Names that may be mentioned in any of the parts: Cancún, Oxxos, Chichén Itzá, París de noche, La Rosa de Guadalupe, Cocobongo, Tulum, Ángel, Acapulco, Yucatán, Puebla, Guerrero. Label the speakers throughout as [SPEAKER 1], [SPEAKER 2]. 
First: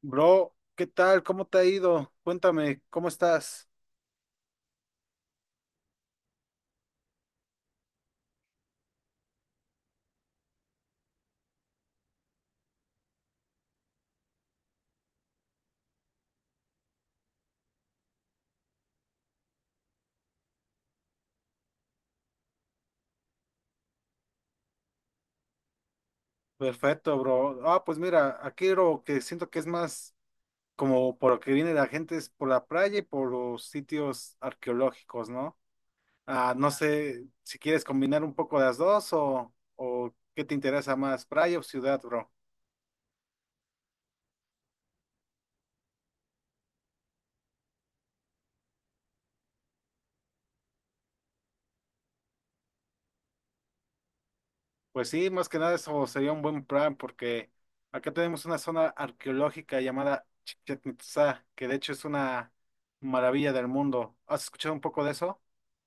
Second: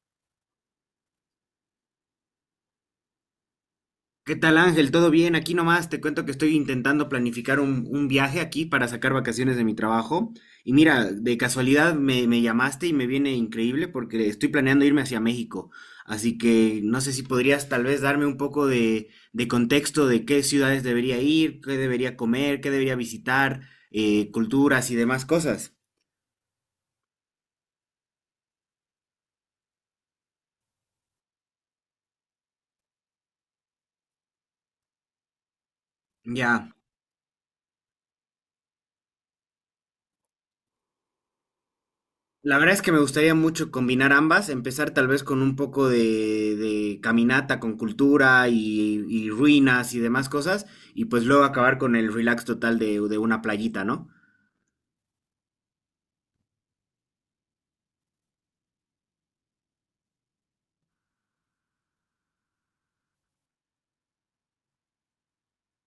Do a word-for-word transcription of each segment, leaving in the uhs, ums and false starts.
[SPEAKER 1] Bro, ¿qué tal? ¿Cómo te ha ido? Cuéntame, ¿cómo estás?
[SPEAKER 2] ¿Qué tal Ángel? ¿Todo bien? Aquí nomás te cuento que estoy intentando planificar un, un viaje aquí para sacar vacaciones de mi trabajo. Y mira, de casualidad me, me llamaste y me viene increíble porque estoy planeando irme hacia México. Así que no sé si podrías tal vez darme un poco de, de contexto de qué ciudades debería ir, qué debería comer, qué debería visitar, eh, culturas y demás cosas.
[SPEAKER 1] Perfecto, bro. Ah, pues mira, aquí lo que siento que es más como por lo que viene la gente es por la playa y por los sitios arqueológicos, ¿no? Ah,
[SPEAKER 2] Ya.
[SPEAKER 1] no sé si quieres combinar un poco las dos o, o qué te interesa más, playa o ciudad, bro.
[SPEAKER 2] La verdad es que me gustaría mucho combinar ambas, empezar tal vez con un poco de, de caminata con cultura y, y ruinas y demás cosas, y pues luego acabar con el relax total de, de una playita, ¿no?
[SPEAKER 1] Pues sí, más que nada eso sería un buen plan porque acá tenemos una zona arqueológica llamada Chichén Itzá, que de hecho es una maravilla del mundo. ¿Has escuchado un poco de eso?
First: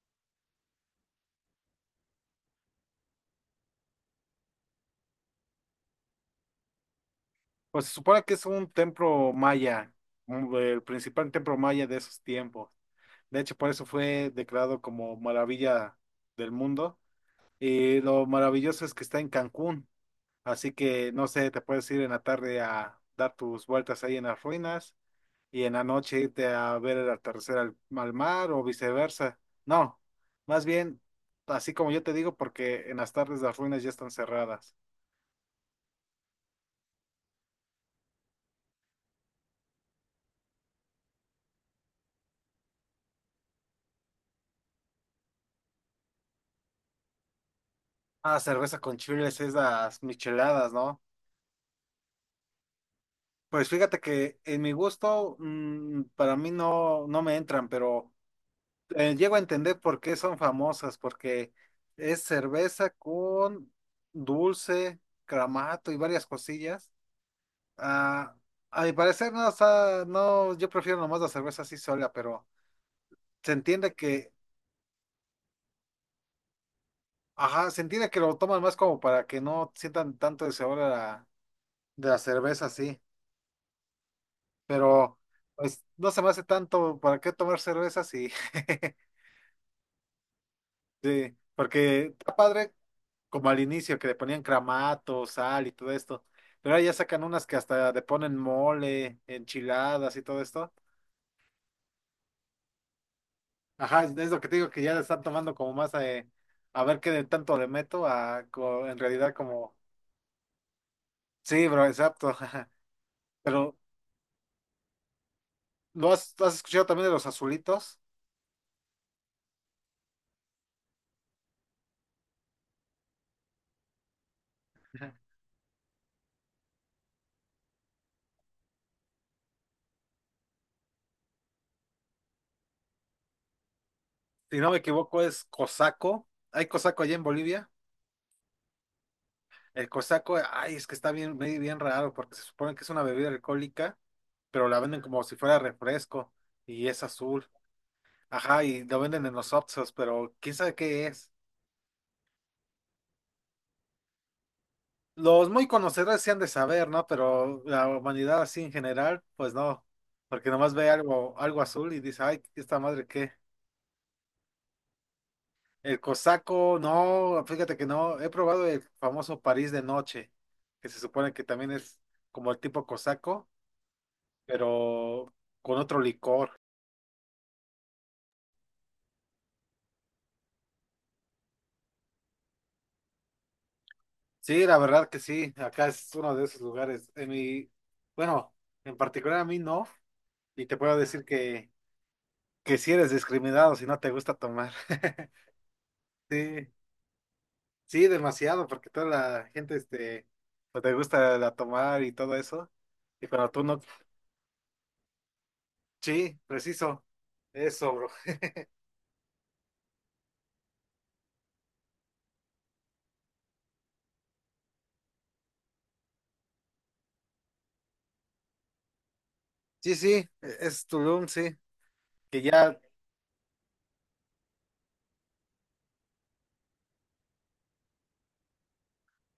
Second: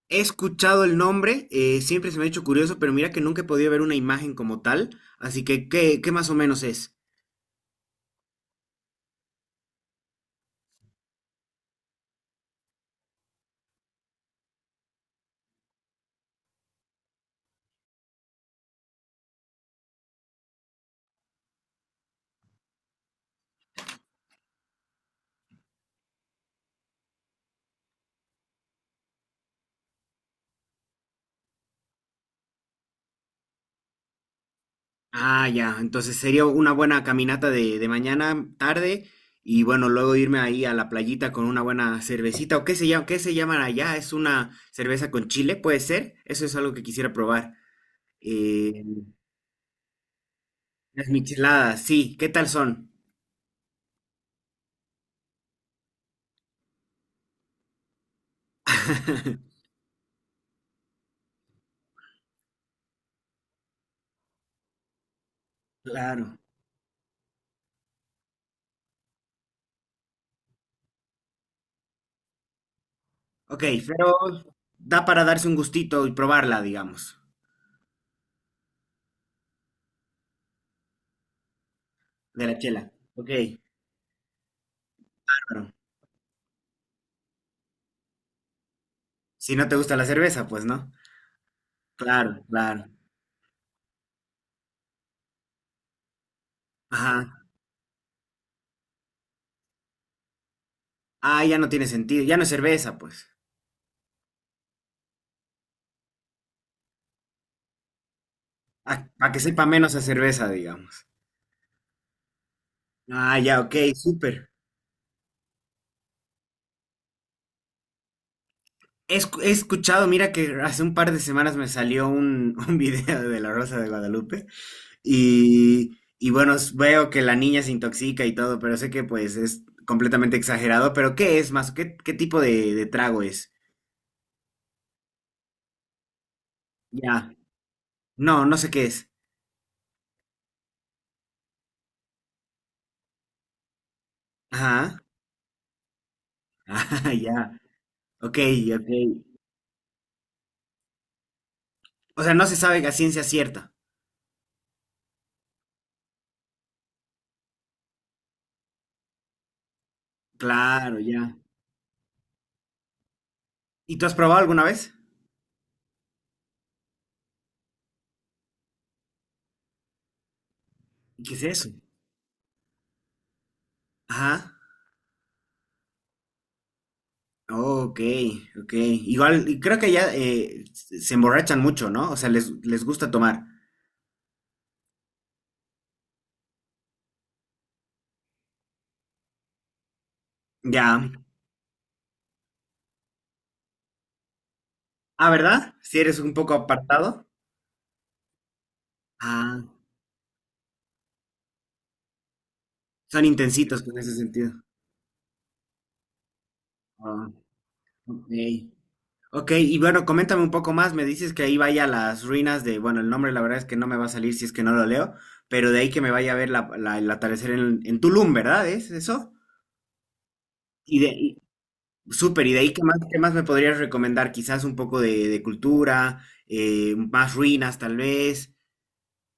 [SPEAKER 2] He escuchado el nombre, eh, siempre se me ha hecho curioso, pero mira que nunca he podido ver una imagen como tal, así que ¿qué, qué más o menos es?
[SPEAKER 1] Pues se supone que es un templo maya, un- el principal templo maya de esos tiempos. De hecho, por eso fue declarado como maravilla del mundo. Y lo maravilloso es que está en Cancún. Así que, no sé, te puedes ir en la tarde a dar tus vueltas ahí en las ruinas y en la noche irte a ver el atardecer al, al mar o viceversa. No, más bien, así como yo te digo, porque en las tardes las ruinas ya están cerradas.
[SPEAKER 2] Ah, ya. Entonces sería una buena caminata de, de mañana, tarde, y bueno, luego irme ahí a la playita con una buena cervecita. ¿O qué se llama, qué se llaman allá? ¿Es una cerveza con chile? ¿Puede ser? Eso es algo que quisiera probar.
[SPEAKER 1] Ah, cerveza
[SPEAKER 2] Eh,
[SPEAKER 1] con chiles, esas micheladas, ¿no?
[SPEAKER 2] las micheladas, sí. ¿Qué tal son?
[SPEAKER 1] Pues fíjate que en mi gusto, mm, para mí no, no me entran, pero eh, llego a entender por qué son famosas, porque es cerveza con dulce, cramato y varias
[SPEAKER 2] Claro.
[SPEAKER 1] cosillas. Ah, a mi parecer no, o sea, no, yo prefiero nomás la cerveza así sola, pero se
[SPEAKER 2] Ok,
[SPEAKER 1] entiende
[SPEAKER 2] pero
[SPEAKER 1] que,
[SPEAKER 2] da para darse un gustito y probarla, digamos,
[SPEAKER 1] ajá, se entiende que lo toman más como para que no sientan tanto el sabor de la, de la
[SPEAKER 2] de la
[SPEAKER 1] cerveza
[SPEAKER 2] chela.
[SPEAKER 1] así,
[SPEAKER 2] Ok,
[SPEAKER 1] pero
[SPEAKER 2] claro.
[SPEAKER 1] pues no se me hace tanto para qué tomar cerveza así.
[SPEAKER 2] Si no te gusta la cerveza, pues no.
[SPEAKER 1] Sí, porque está
[SPEAKER 2] Claro,
[SPEAKER 1] padre
[SPEAKER 2] claro.
[SPEAKER 1] como al inicio que le ponían cramato, sal y todo esto. Pero ahora ya sacan unas
[SPEAKER 2] Ajá.
[SPEAKER 1] que hasta le ponen mole, enchiladas y todo esto.
[SPEAKER 2] Ah, ya no tiene sentido. Ya no es cerveza, pues.
[SPEAKER 1] Ajá, es lo que te digo que ya le están tomando como más a, a ver qué de tanto le meto a co- en
[SPEAKER 2] Para
[SPEAKER 1] realidad
[SPEAKER 2] que sepa
[SPEAKER 1] como
[SPEAKER 2] menos a cerveza, digamos.
[SPEAKER 1] sí, bro, exacto.
[SPEAKER 2] Ah, ya, ok,
[SPEAKER 1] Pero
[SPEAKER 2] súper.
[SPEAKER 1] ¿lo has, has escuchado también de los azulitos?
[SPEAKER 2] He, escu- he escuchado, mira que hace un par de semanas me salió un, un video de La Rosa de Guadalupe y, y bueno, s- veo que la niña se intoxica y todo, pero sé que pues es completamente exagerado, pero ¿qué es más? ¿Qué, qué tipo de, de trago es?
[SPEAKER 1] Si no me equivoco es cosaco. Hay cosaco allá en
[SPEAKER 2] Ya,
[SPEAKER 1] Bolivia.
[SPEAKER 2] no, no sé qué es.
[SPEAKER 1] El cosaco, ay, es que está bien, bien bien raro porque se supone que es una bebida alcohólica pero la venden
[SPEAKER 2] Ajá,
[SPEAKER 1] como si fuera refresco y es
[SPEAKER 2] ah, ya,
[SPEAKER 1] azul.
[SPEAKER 2] ok,
[SPEAKER 1] Ajá, y
[SPEAKER 2] ok.
[SPEAKER 1] lo venden en los Oxxos, pero quién sabe qué es.
[SPEAKER 2] O sea, no se sabe a ciencia cierta.
[SPEAKER 1] Los muy conocedores sí han de saber, ¿no? Pero la humanidad así en general, pues no. Porque nomás ve
[SPEAKER 2] Claro,
[SPEAKER 1] algo,
[SPEAKER 2] ya.
[SPEAKER 1] algo azul y dice, ay, esta madre qué.
[SPEAKER 2] ¿Y tú has probado alguna vez?
[SPEAKER 1] El cosaco, no, fíjate que no. He probado el famoso París de noche, que se
[SPEAKER 2] ¿Y
[SPEAKER 1] supone
[SPEAKER 2] qué
[SPEAKER 1] que
[SPEAKER 2] es eso?
[SPEAKER 1] también es como el tipo cosaco,
[SPEAKER 2] Ajá.
[SPEAKER 1] pero con otro licor.
[SPEAKER 2] Ok, ok. Igual, y creo que ya eh, se emborrachan mucho, ¿no? O sea, les, les gusta tomar.
[SPEAKER 1] Sí, la verdad que sí, acá es uno de esos lugares. En mi, bueno, en particular a mí no, y te puedo
[SPEAKER 2] Ya.
[SPEAKER 1] decir que, que si eres discriminado si no te gusta tomar.
[SPEAKER 2] Ah, ¿verdad? Si eres un poco
[SPEAKER 1] Sí,
[SPEAKER 2] apartado.
[SPEAKER 1] sí, demasiado, porque toda la
[SPEAKER 2] Ah,
[SPEAKER 1] gente, este, no te gusta la tomar y todo eso,
[SPEAKER 2] son
[SPEAKER 1] y cuando tú no,
[SPEAKER 2] intensitos en ese sentido.
[SPEAKER 1] sí, preciso,
[SPEAKER 2] Ah,
[SPEAKER 1] eso, bro.
[SPEAKER 2] ok. Ok, y bueno, coméntame un poco más. Me dices que ahí vaya a las ruinas de, bueno, el nombre la verdad es que no me va a salir si es que no lo leo, pero de ahí que me vaya a ver la, la- el atardecer en, en Tulum, ¿verdad? ¿Es eso?
[SPEAKER 1] Sí, sí, e-, es Tulum, sí, que
[SPEAKER 2] Súper, y de ahí,
[SPEAKER 1] ya,
[SPEAKER 2] ¿qué más, qué más me podrías recomendar? Quizás un poco de, de cultura, eh, más ruinas tal vez.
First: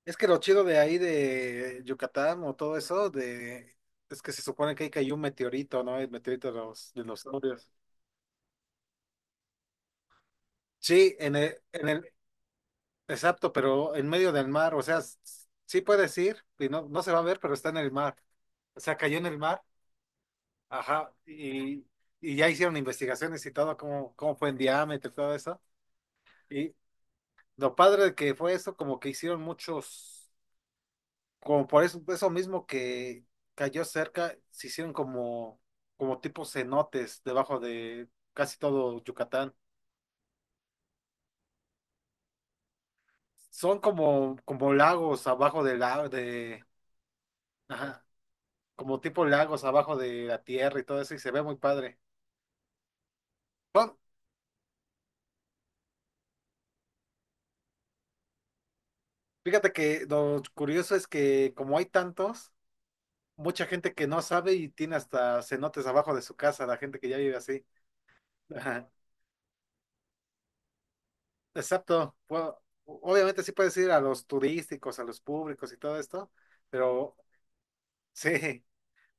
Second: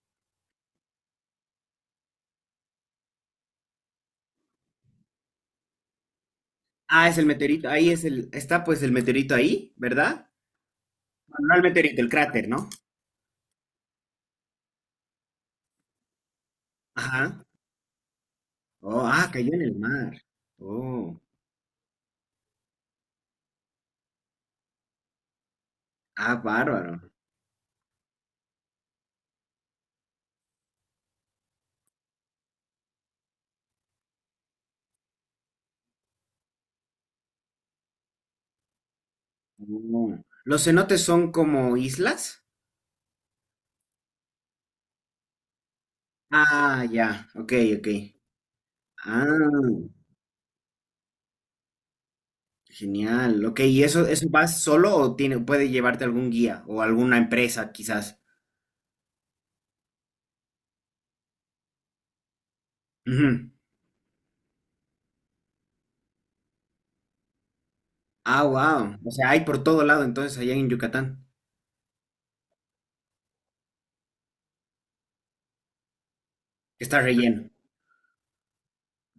[SPEAKER 1] es que lo chido de ahí de Yucatán o todo eso, de, es que se supone que ahí cayó un meteorito, ¿no? El meteorito de los
[SPEAKER 2] Ah, es el meteorito,
[SPEAKER 1] dinosaurios.
[SPEAKER 2] ahí es el, está pues el meteorito ahí, ¿verdad?
[SPEAKER 1] Sí, en
[SPEAKER 2] Bueno, no
[SPEAKER 1] el,
[SPEAKER 2] el
[SPEAKER 1] en
[SPEAKER 2] meteorito, el
[SPEAKER 1] el,
[SPEAKER 2] cráter, ¿no?
[SPEAKER 1] exacto, pero en medio del mar, o sea, s- sí puedes ir, y no, no se va a ver,
[SPEAKER 2] Ajá.
[SPEAKER 1] pero está en el mar. O sea,
[SPEAKER 2] Oh,
[SPEAKER 1] cayó en
[SPEAKER 2] ah,
[SPEAKER 1] el
[SPEAKER 2] cayó
[SPEAKER 1] mar,
[SPEAKER 2] en el mar.
[SPEAKER 1] ajá,
[SPEAKER 2] Oh,
[SPEAKER 1] y, y ya hicieron investigaciones y todo, cómo, cómo fue en diámetro y todo eso.
[SPEAKER 2] ah,
[SPEAKER 1] Y
[SPEAKER 2] bárbaro.
[SPEAKER 1] lo padre de que fue eso, como que hicieron muchos, como por eso, eso mismo que cayó cerca, se hicieron como, como tipo cenotes debajo de casi todo Yucatán.
[SPEAKER 2] Oh. ¿Los cenotes son como islas?
[SPEAKER 1] Son como, como lagos abajo del lago, de...
[SPEAKER 2] Ah, ya, ok, ok.
[SPEAKER 1] ajá, como tipo lagos
[SPEAKER 2] Ah,
[SPEAKER 1] abajo de la tierra y todo eso, y se ve muy padre.
[SPEAKER 2] genial, ok. ¿Y
[SPEAKER 1] Bueno,
[SPEAKER 2] eso, eso vas solo o tiene, puede llevarte algún guía o alguna empresa quizás?
[SPEAKER 1] fíjate que lo curioso es que como hay tantos,
[SPEAKER 2] Ujú.
[SPEAKER 1] mucha gente que no sabe y tiene hasta cenotes abajo de su casa, la gente que ya vive así.
[SPEAKER 2] Ah,
[SPEAKER 1] Ajá.
[SPEAKER 2] wow. O sea, hay por todo lado entonces allá en Yucatán.
[SPEAKER 1] Exacto. Bueno, obviamente sí puedes ir a los turísticos, a los públicos y todo esto,
[SPEAKER 2] Está
[SPEAKER 1] pero
[SPEAKER 2] relleno.
[SPEAKER 1] sí,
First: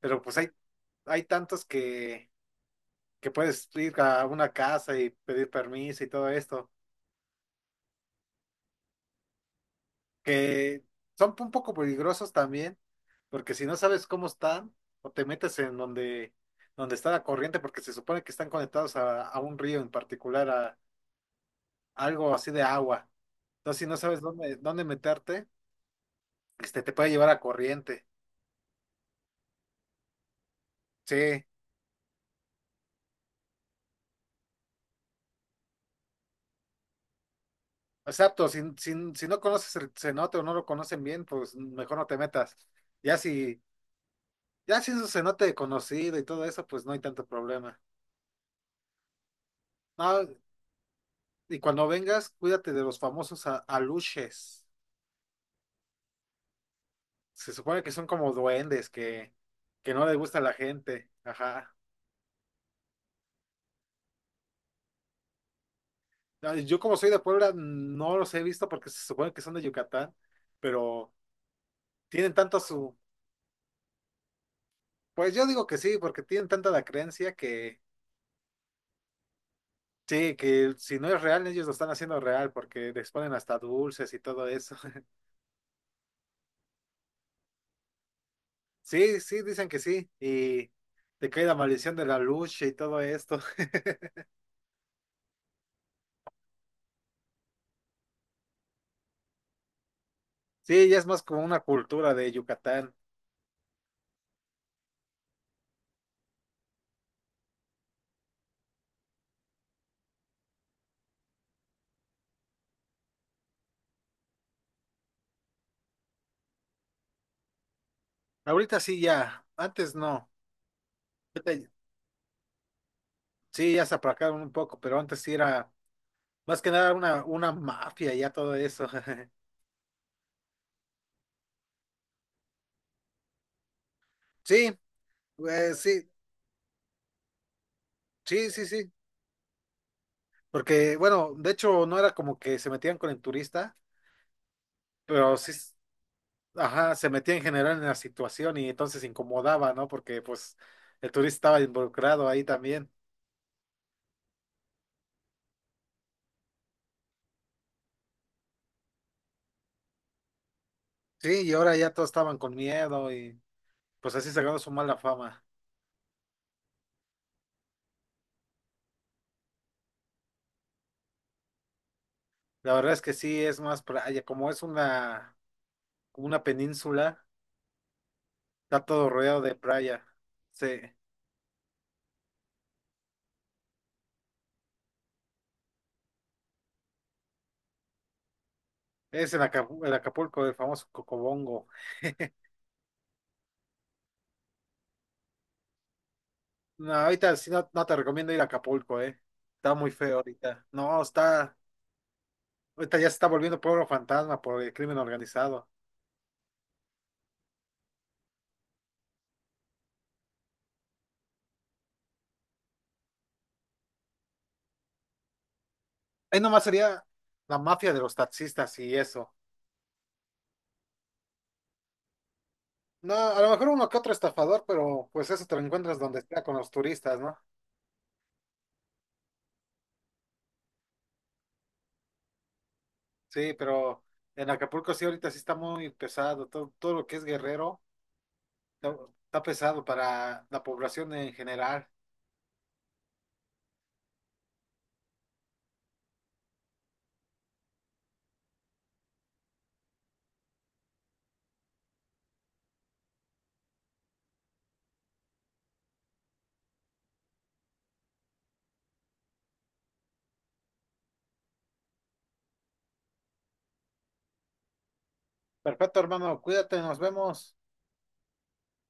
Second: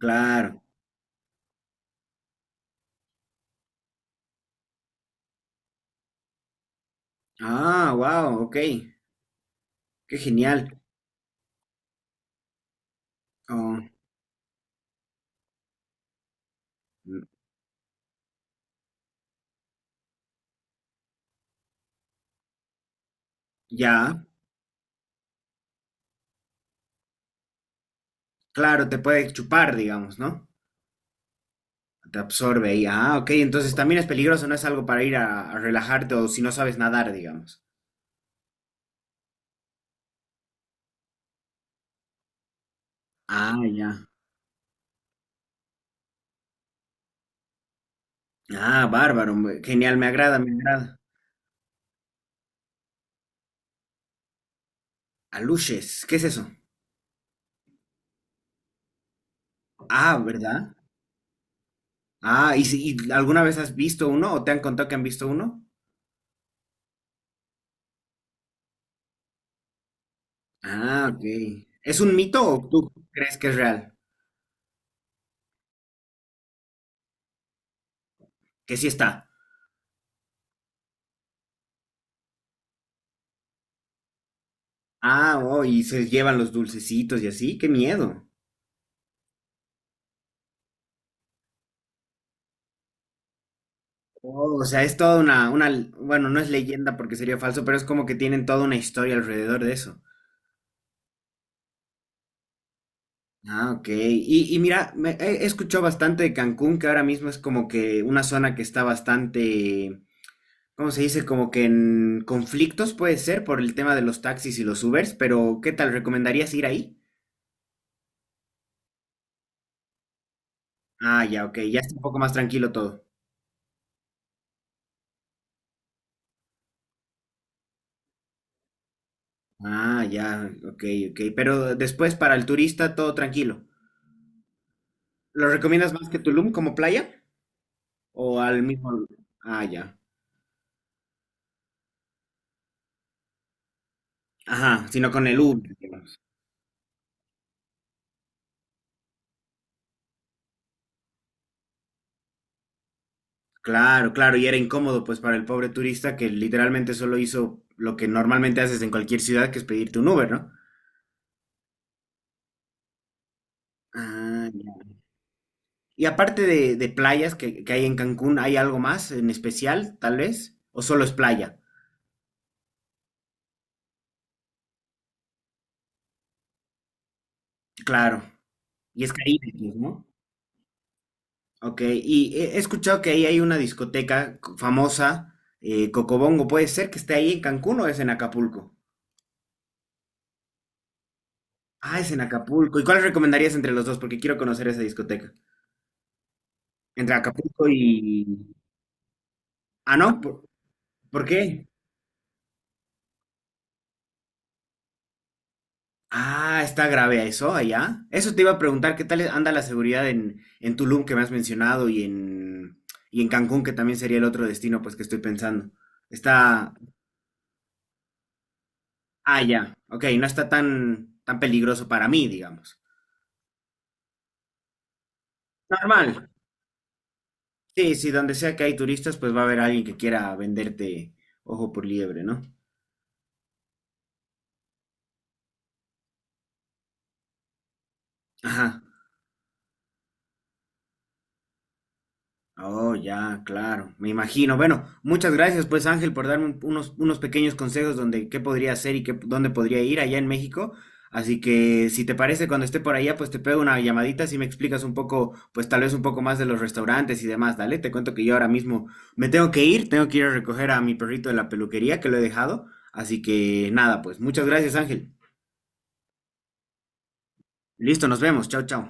[SPEAKER 1] pero pues hay, hay tantos que, que puedes ir a una casa y pedir permiso y todo esto,
[SPEAKER 2] Ah, wow, ok. Qué genial.
[SPEAKER 1] que son un poco peligrosos también. Porque si no
[SPEAKER 2] Oh,
[SPEAKER 1] sabes cómo están, o te metes en donde, donde está la
[SPEAKER 2] mm,
[SPEAKER 1] corriente, porque se supone que están conectados a, a un río en particular, a, algo así de agua. Entonces, si no sabes
[SPEAKER 2] ya.
[SPEAKER 1] dónde, dónde meterte, este, te puede llevar a corriente.
[SPEAKER 2] Claro, te puede chupar, digamos, ¿no?
[SPEAKER 1] Sí,
[SPEAKER 2] Te absorbe ahí. Ah, ok. Entonces también es peligroso, no es algo para ir a, a relajarte o si no sabes nadar, digamos.
[SPEAKER 1] exacto. Si, si, si no conoces el cenote o no lo conocen bien, pues mejor no te metas. Ya
[SPEAKER 2] Ah,
[SPEAKER 1] si,
[SPEAKER 2] ya.
[SPEAKER 1] ya si es un cenote conocido y todo eso, pues no hay tanto problema.
[SPEAKER 2] Ah, bárbaro. me- Genial, me
[SPEAKER 1] No,
[SPEAKER 2] agrada, me agrada.
[SPEAKER 1] y cuando vengas, cuídate de los famosos a- aluches.
[SPEAKER 2] Aluches, ¿qué es eso?
[SPEAKER 1] Se supone que son como duendes que, que no les
[SPEAKER 2] Ah,
[SPEAKER 1] gusta a la
[SPEAKER 2] ¿verdad?
[SPEAKER 1] gente. Ajá.
[SPEAKER 2] Ah, ¿y, si- y alguna vez has visto uno o te han contado que han visto uno?
[SPEAKER 1] Ay, yo como soy de Puebla, no los he visto porque se supone que son de Yucatán,
[SPEAKER 2] Ah,
[SPEAKER 1] pero
[SPEAKER 2] ok. ¿Es un
[SPEAKER 1] tienen
[SPEAKER 2] mito
[SPEAKER 1] tanto
[SPEAKER 2] o tú
[SPEAKER 1] su...
[SPEAKER 2] crees que es real?
[SPEAKER 1] Pues yo digo que sí, porque tienen tanta la creencia que
[SPEAKER 2] Que sí está.
[SPEAKER 1] sí, que si no es real, ellos lo están haciendo real porque les ponen hasta dulces y todo eso.
[SPEAKER 2] Ah, oh, y se llevan los dulcecitos y así, qué miedo.
[SPEAKER 1] Sí, sí, dicen que sí. Y te cae la maldición de la lucha y todo esto.
[SPEAKER 2] Oh, o sea, es toda una, una, bueno, no es leyenda porque sería falso, pero es como que tienen toda una historia alrededor de eso.
[SPEAKER 1] Sí, ya es más como una cultura de Yucatán.
[SPEAKER 2] Ah, ok. Y, y mira, me- he he escuchado bastante de Cancún, que ahora mismo es como que una zona que está bastante, ¿cómo se dice? Como que en conflictos puede ser por el tema de los taxis y los Ubers, pero ¿qué tal? ¿Recomendarías ir ahí?
[SPEAKER 1] Ahorita sí ya, antes no.
[SPEAKER 2] Ah, ya, ok,
[SPEAKER 1] Ahorita
[SPEAKER 2] ya está un poco más tranquilo todo.
[SPEAKER 1] sí, ya se aplacaron un poco, pero antes sí era más que nada una, una mafia y ya todo eso.
[SPEAKER 2] Ah, ya, ok, ok. Pero después para el turista todo tranquilo.
[SPEAKER 1] Sí,
[SPEAKER 2] ¿Lo
[SPEAKER 1] eh,
[SPEAKER 2] recomiendas más
[SPEAKER 1] sí,
[SPEAKER 2] que Tulum como playa? ¿O
[SPEAKER 1] sí,
[SPEAKER 2] al
[SPEAKER 1] sí,
[SPEAKER 2] mismo?
[SPEAKER 1] sí.
[SPEAKER 2] lu- Ah, ya.
[SPEAKER 1] Porque, bueno, de hecho no era como que se metían con el turista,
[SPEAKER 2] Ajá, sino con
[SPEAKER 1] pero
[SPEAKER 2] el
[SPEAKER 1] sí, s-
[SPEAKER 2] Uber, digamos.
[SPEAKER 1] ajá, se metían en general en la situación y entonces incomodaba, ¿no? Porque pues el turista estaba involucrado ahí también.
[SPEAKER 2] Claro, claro, y era incómodo pues para el pobre turista que literalmente solo hizo lo que normalmente haces en cualquier ciudad, que es pedirte un Uber, ¿no?
[SPEAKER 1] Sí, y ahora ya todos estaban con miedo y pues así se
[SPEAKER 2] Ah,
[SPEAKER 1] ganó su
[SPEAKER 2] ya.
[SPEAKER 1] mala fama.
[SPEAKER 2] Y aparte de, de playas que, que hay en Cancún, ¿hay algo más en especial, tal vez? ¿O solo es playa?
[SPEAKER 1] La verdad es que sí, es más playa, como es una, como una península,
[SPEAKER 2] Claro.
[SPEAKER 1] está
[SPEAKER 2] Y
[SPEAKER 1] todo
[SPEAKER 2] es
[SPEAKER 1] rodeado
[SPEAKER 2] Caribe,
[SPEAKER 1] de
[SPEAKER 2] pues,
[SPEAKER 1] playa.
[SPEAKER 2] ¿no?
[SPEAKER 1] Sí.
[SPEAKER 2] Ok, y he he escuchado que ahí hay una discoteca co- famosa, eh, Cocobongo, ¿puede ser que esté ahí en Cancún o es en Acapulco?
[SPEAKER 1] Es en Acapulco, el Acapulco, el famoso Cocobongo.
[SPEAKER 2] Ah, es en Acapulco. ¿Y cuál recomendarías entre los dos? Porque quiero conocer esa discoteca.
[SPEAKER 1] No,
[SPEAKER 2] Entre
[SPEAKER 1] ahorita sí no,
[SPEAKER 2] Acapulco
[SPEAKER 1] no te recomiendo ir a
[SPEAKER 2] y.
[SPEAKER 1] Acapulco, eh. Está muy
[SPEAKER 2] Ah,
[SPEAKER 1] feo
[SPEAKER 2] ¿no? ¿Por,
[SPEAKER 1] ahorita. No,
[SPEAKER 2] por
[SPEAKER 1] está,
[SPEAKER 2] qué?
[SPEAKER 1] ahorita ya se está volviendo pueblo fantasma por el crimen organizado.
[SPEAKER 2] Ah, está grave eso allá. Eso te iba a preguntar, ¿qué tal anda la seguridad en, en Tulum que me has mencionado y en, y en Cancún, que también sería el otro destino, pues que estoy pensando?
[SPEAKER 1] Ahí nomás
[SPEAKER 2] Está.
[SPEAKER 1] sería la mafia de los taxistas y eso.
[SPEAKER 2] Ah, ya. Ok, no está tan, tan peligroso para mí, digamos.
[SPEAKER 1] No, a lo mejor uno que otro estafador, pero pues eso te lo encuentras donde
[SPEAKER 2] Normal.
[SPEAKER 1] sea con los turistas, ¿no?
[SPEAKER 2] Sí, sí, donde sea que hay turistas, pues va a haber alguien que quiera venderte ojo por liebre, ¿no?
[SPEAKER 1] Sí, pero en Acapulco sí ahorita sí está muy pesado. Todo, todo lo que es Guerrero
[SPEAKER 2] Ajá.
[SPEAKER 1] está, está pesado para la población en general.
[SPEAKER 2] Oh, ya, claro. Me imagino. Bueno, muchas gracias, pues Ángel, por darme un- unos, unos pequeños consejos donde qué podría hacer y qué, dónde podría ir allá en México. Así que, si te parece, cuando esté por allá, pues te pego una llamadita si me explicas un poco, pues tal vez un poco más de los restaurantes y demás. Dale, te cuento que yo ahora mismo me tengo que ir, tengo que ir a recoger a mi perrito de la peluquería que lo he dejado. Así que nada, pues muchas gracias, Ángel.
[SPEAKER 1] Perfecto, hermano, cuídate, nos vemos.
[SPEAKER 2] Listo, nos vemos. Chao, chao.